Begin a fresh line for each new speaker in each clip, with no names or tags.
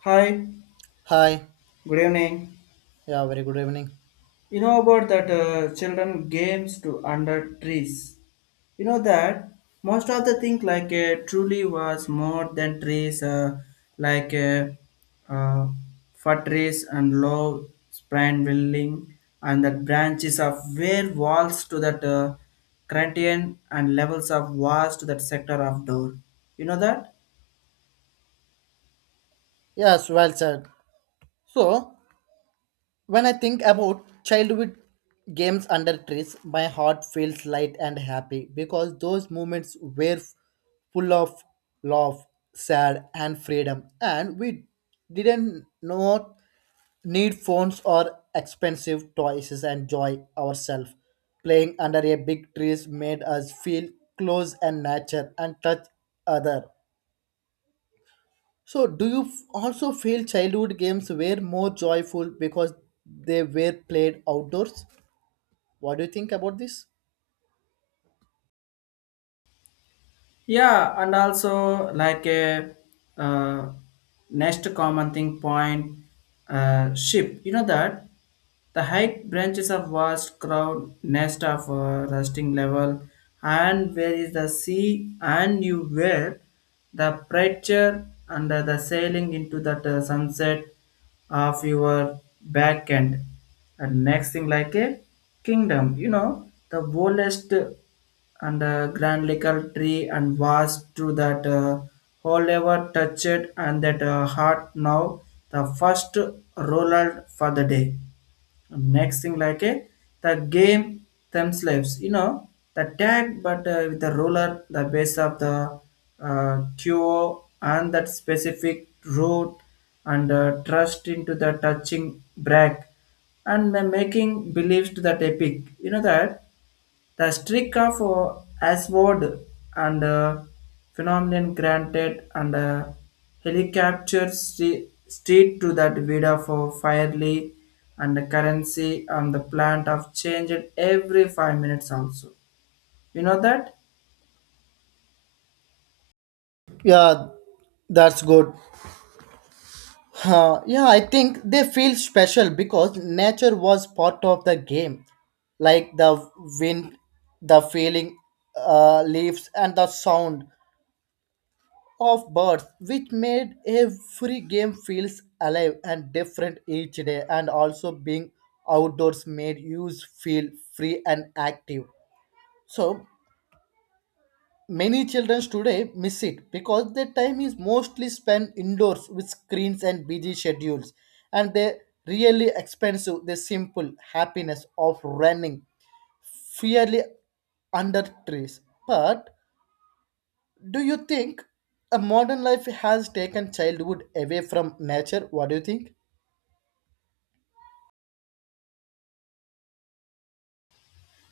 Hi,
Hi.
good evening.
Yeah, very good evening.
You know about that children games to under trees. You know that most of the thing truly was more than trees, like uh, uh, fir trees and low spine building, and that branches of where walls to that Corinthian and levels of walls to that sector of door. You know that?
Yes, well said. So, when I think about childhood games under trees, my heart feels light and happy because those moments were full of love, sad, and freedom, and we didn't not need phones or expensive toys and enjoy ourselves. Playing under a big trees made us feel close and nature and touch other. So, do you also feel childhood games were more joyful because they were played outdoors? What do you think about this?
Yeah, and also like a uh, next common thing point, ship. You know that. The high branches of vast crowd nest of a rusting level, and where is the sea and you were the pressure under the sailing into that sunset of your back end. And next thing like a kingdom, you know, the boldest and the grand liquor tree and vast to that whole ever touched and that heart now, the first roller for the day, next thing like a the game themselves, you know, the tag but with the roller the base of the queue and that specific route, and trust into the touching brake, and making beliefs to that epic, you know that the streak of Ashford, and phenomenon granted, and helicopter street to that vida for firely, and the currency and the plant of changed every 5 minutes also. You know that?
Yeah, that's good. Yeah, I think they feel special because nature was part of the game, like the wind, the feeling, leaves, and the sound of birds, which made every game feels alive and different each day. And also being outdoors made youth feel free and active. So many children today miss it because their time is mostly spent indoors with screens and busy schedules, and they really expensive the simple happiness of running fairly under trees. But do you think a modern life has taken childhood away from nature? What do you think?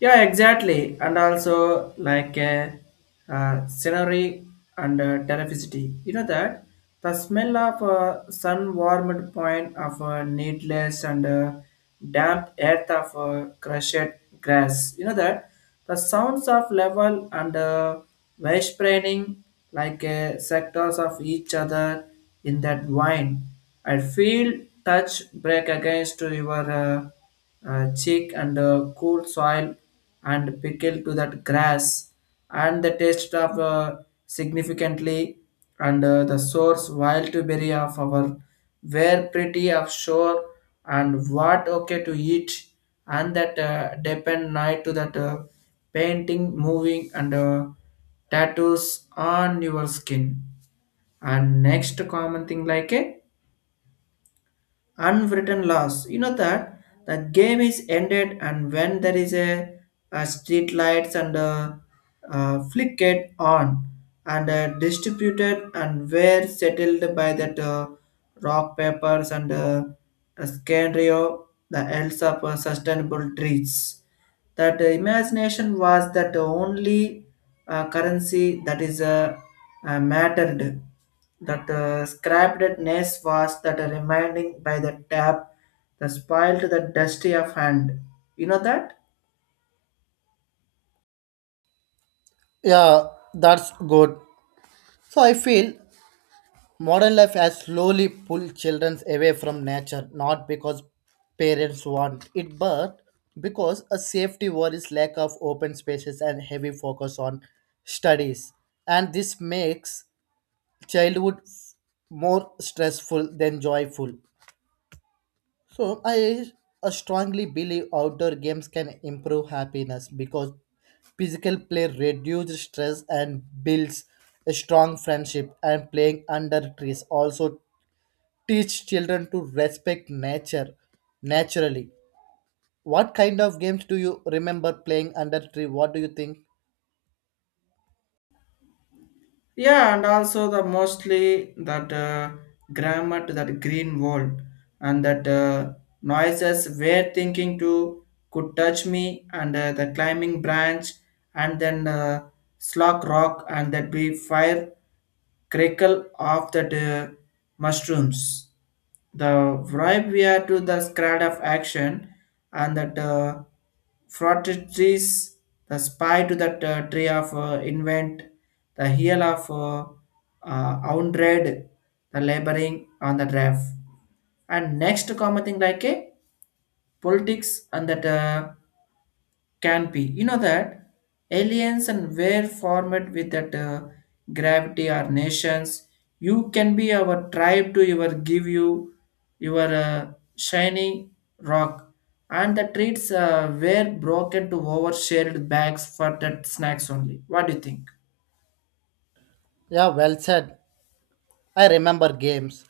Yeah, exactly. And also like a scenery, and telephysicity. You know that the smell of sun warmed point of needless, and damp earth of crushed grass. You know that the sounds of level, and spraying sectors of each other in that wine. I feel touch break against to your cheek, and cool soil and pickle to that grass, and the taste of significantly, and the source wild to berry of our were pretty of shore, and what okay to eat, and that depend night to that painting moving, and tattoos on your skin, and next common thing like a unwritten laws. You know that the game is ended, and when there is a street lights, and flickered on, and distributed and were settled by that rock papers, and a scenario the else of sustainable trees, that imagination was that only currency that is mattered, that scrappedness was that reminding by the tap, the spoiled, the dusty of hand, you know that.
Yeah, that's good. So I feel modern life has slowly pulled children away from nature, not because parents want it, but because a safety worries, lack of open spaces, and heavy focus on studies. And this makes childhood more stressful than joyful. So I strongly believe outdoor games can improve happiness because physical play reduces stress and builds a strong friendship, and playing under trees also teach children to respect nature naturally. What kind of games do you remember playing under tree? What do you think?
Yeah, and also the mostly that grammar to that green world, and that noises were thinking to could touch me, and the climbing branch, and then slog rock and that be fire crackle of that mushrooms. The vibe we are to the scrad of action, and that frotted trees, the spy to that tree of invent, the heel of Oundred, the laboring on the draft. And next common thing like a politics and that can be. You know that aliens and were formed with that gravity or nations. You can be our tribe to your give you your shiny rock, and the treats were broken to overshared bags for that snacks only. What do you think?
Yeah, well said. I remember games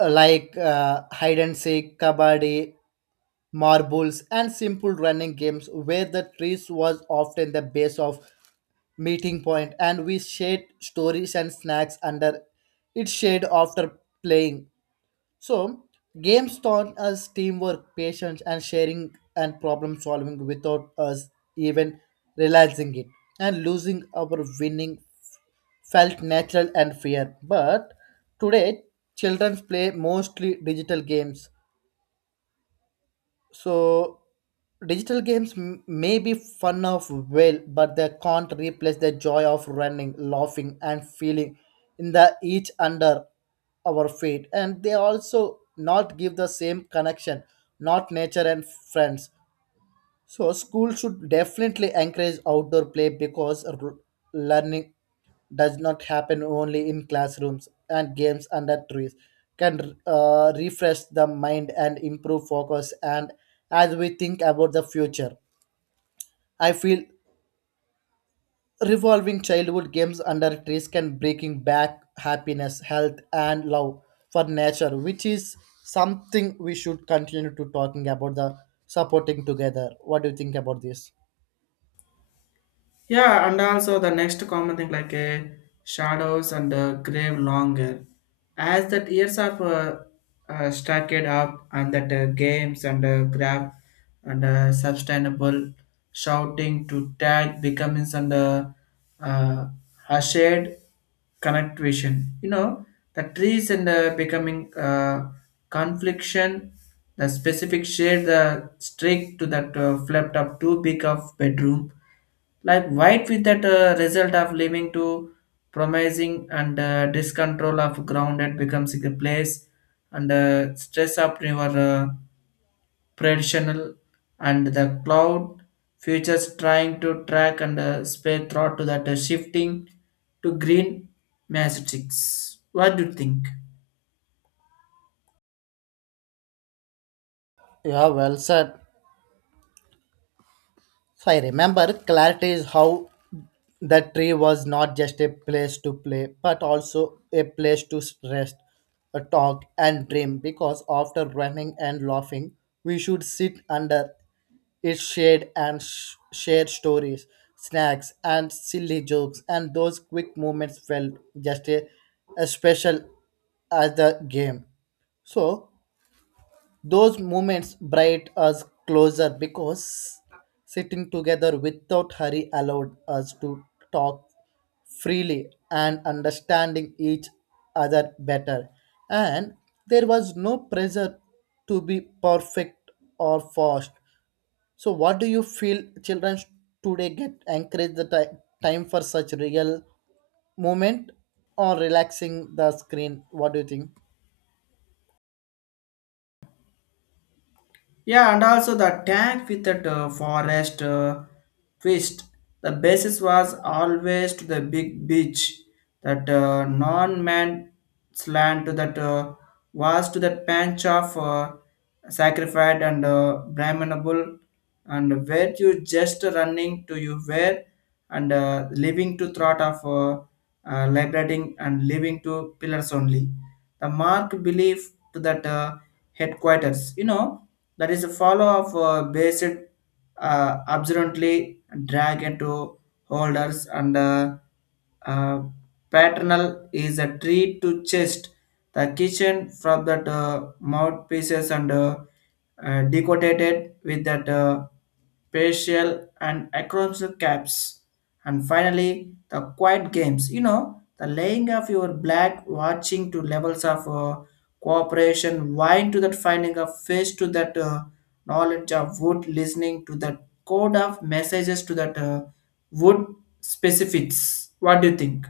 like hide and seek, kabaddi, marbles, and simple running games where the trees was often the base of meeting point, and we shared stories and snacks under its shade after playing. So games taught us teamwork, patience and sharing and problem solving without us even realizing it, and losing our winning felt natural and fair. But today, children play mostly digital games, so digital games may be fun of well, but they can't replace the joy of running, laughing and feeling in the each under our feet, and they also not give the same connection not nature and friends. So schools should definitely encourage outdoor play because learning does not happen only in classrooms, and games under trees can refresh the mind and improve focus. And as we think about the future, I feel revolving childhood games under trees can bringing back happiness, health and love for nature, which is something we should continue to talking about the supporting together. What do you think about this?
Yeah, and also the next common thing shadows, and grave longer. As that years of stacked up and that games, and grab, and sustainable shouting to tag becoming, and uh, hushed connect vision. You know, the trees and becoming confliction, the specific shade, the streak to that flipped up too big of bedroom like white with that result of leaving to promising, and discontrol of ground that becomes a place, and stress up your predictional and the cloud futures trying to track, and spare thought to that shifting to green mathematics. What do you think?
Yeah, well said. So I remember clarity is how the tree was not just a place to play, but also a place to rest, talk, and dream. Because after running and laughing, we should sit under its shade and share stories, snacks, and silly jokes. And those quick moments felt just a, as special as the game. So those moments brought us closer because sitting together without hurry allowed us to talk freely and understanding each other better. And there was no pressure to be perfect or fast. So, what do you feel children today get encourage the time for such real moment or relaxing the screen? What do you think?
Yeah, and also the tank with that forest twist. The basis was always to the big beach. That non-man slant to that was to that pinch of sacrificed, and brahmanable, and where you just running to you where, and living to thought of liberating and living to pillars only. The mark belief to that headquarters. You know that is a follow of based observantly drag into holders, and uh, paternal is a tree to chest the kitchen from that mouthpieces, and decorated with that facial and acrobat caps. And finally, the quiet games. You know, the laying of your black watching to levels of cooperation, wine to that finding of fish to that knowledge of wood, listening to that code of messages to that wood specifics. What do you think?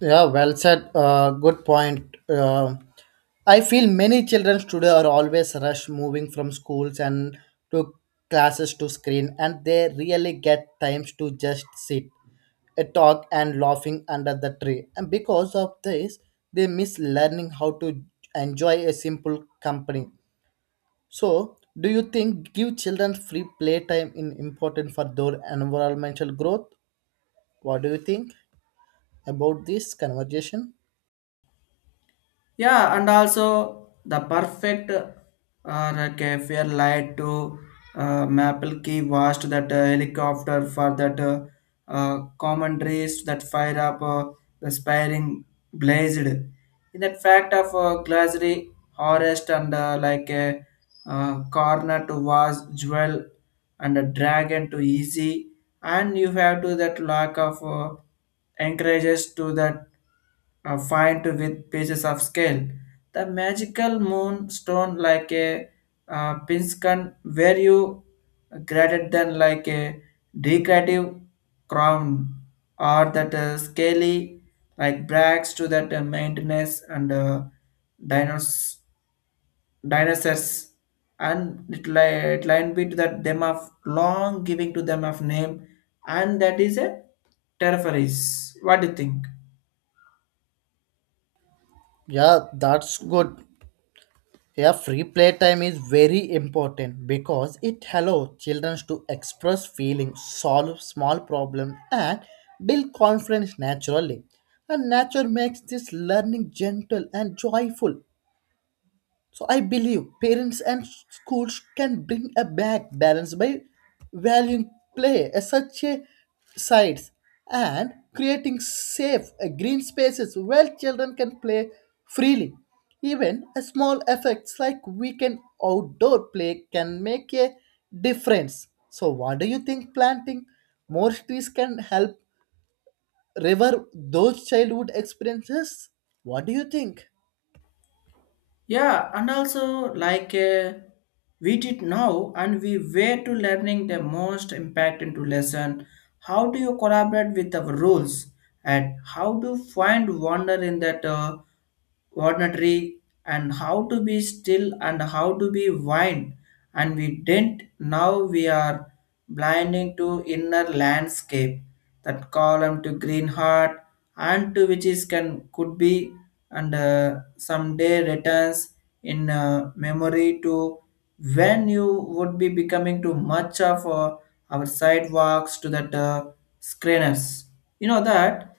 Yeah, well said. Good point. I feel many children today are always rushed moving from schools and to classes to screen, and they really get times to just sit, talk, and laughing under the tree. And because of this, they miss learning how to enjoy a simple company. So, do you think give children free playtime is important for their environmental growth? What do you think about this conversation?
Yeah, and also the perfect like a fair light to maple key watched that helicopter for that commentaries that fire up the spiring blazed in that fact of glassy harvest, and like a corner to vase jewel, and a dragon to easy, and you have to that lack of encourages to that find to with pieces of scale, the magical moonstone like a pinscan where you greater than like a decorative crown, or that scaly like brags to that maintenance, and dinos- dinosaurs, and it, it line bit that them of long giving to them of name, and that is a territories. What do you think?
Yeah, that's good. Yeah, free playtime is very important because it allows children to express feelings, solve small problems, and build confidence naturally. And nature makes this learning gentle and joyful. So I believe parents and schools can bring a back balance by valuing play as such a sites and creating safe green spaces where children can play freely. Even a small effects like weekend outdoor play can make a difference. So what do you think, planting more trees can help revive those childhood experiences? What do you think?
Yeah, and also like we did now, and we were to learning the most impact into lesson. How do you collaborate with our rules, and how to find wonder in that ordinary, and how to be still, and how to be wine, and we didn't. Now we are blinding to inner landscape that column to green heart, and to which is can could be, and someday returns in memory to when you would be becoming too much of our sidewalks to that screeners, you know that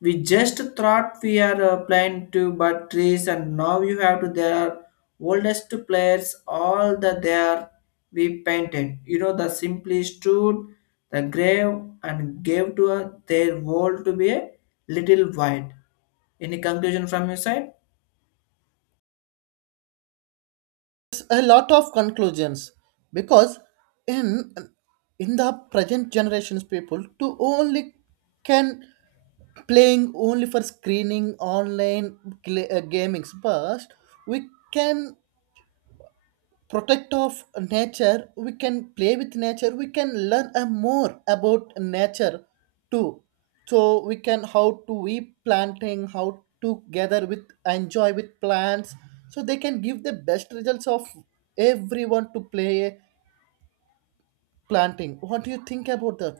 we just thought we are playing to but trees, and now you have to their oldest players, all the there we painted. You know, the simply stood the grave and gave to their world to be a little wide. Any conclusion from your side?
A lot of conclusions, because in in the present generations, people to only can playing only for screening online gamings, but we can protect of nature, we can play with nature, we can learn a more about nature too. So we can how to we planting, how to gather with enjoy with plants, so they can give the best results of everyone to play planting. What do you think about that?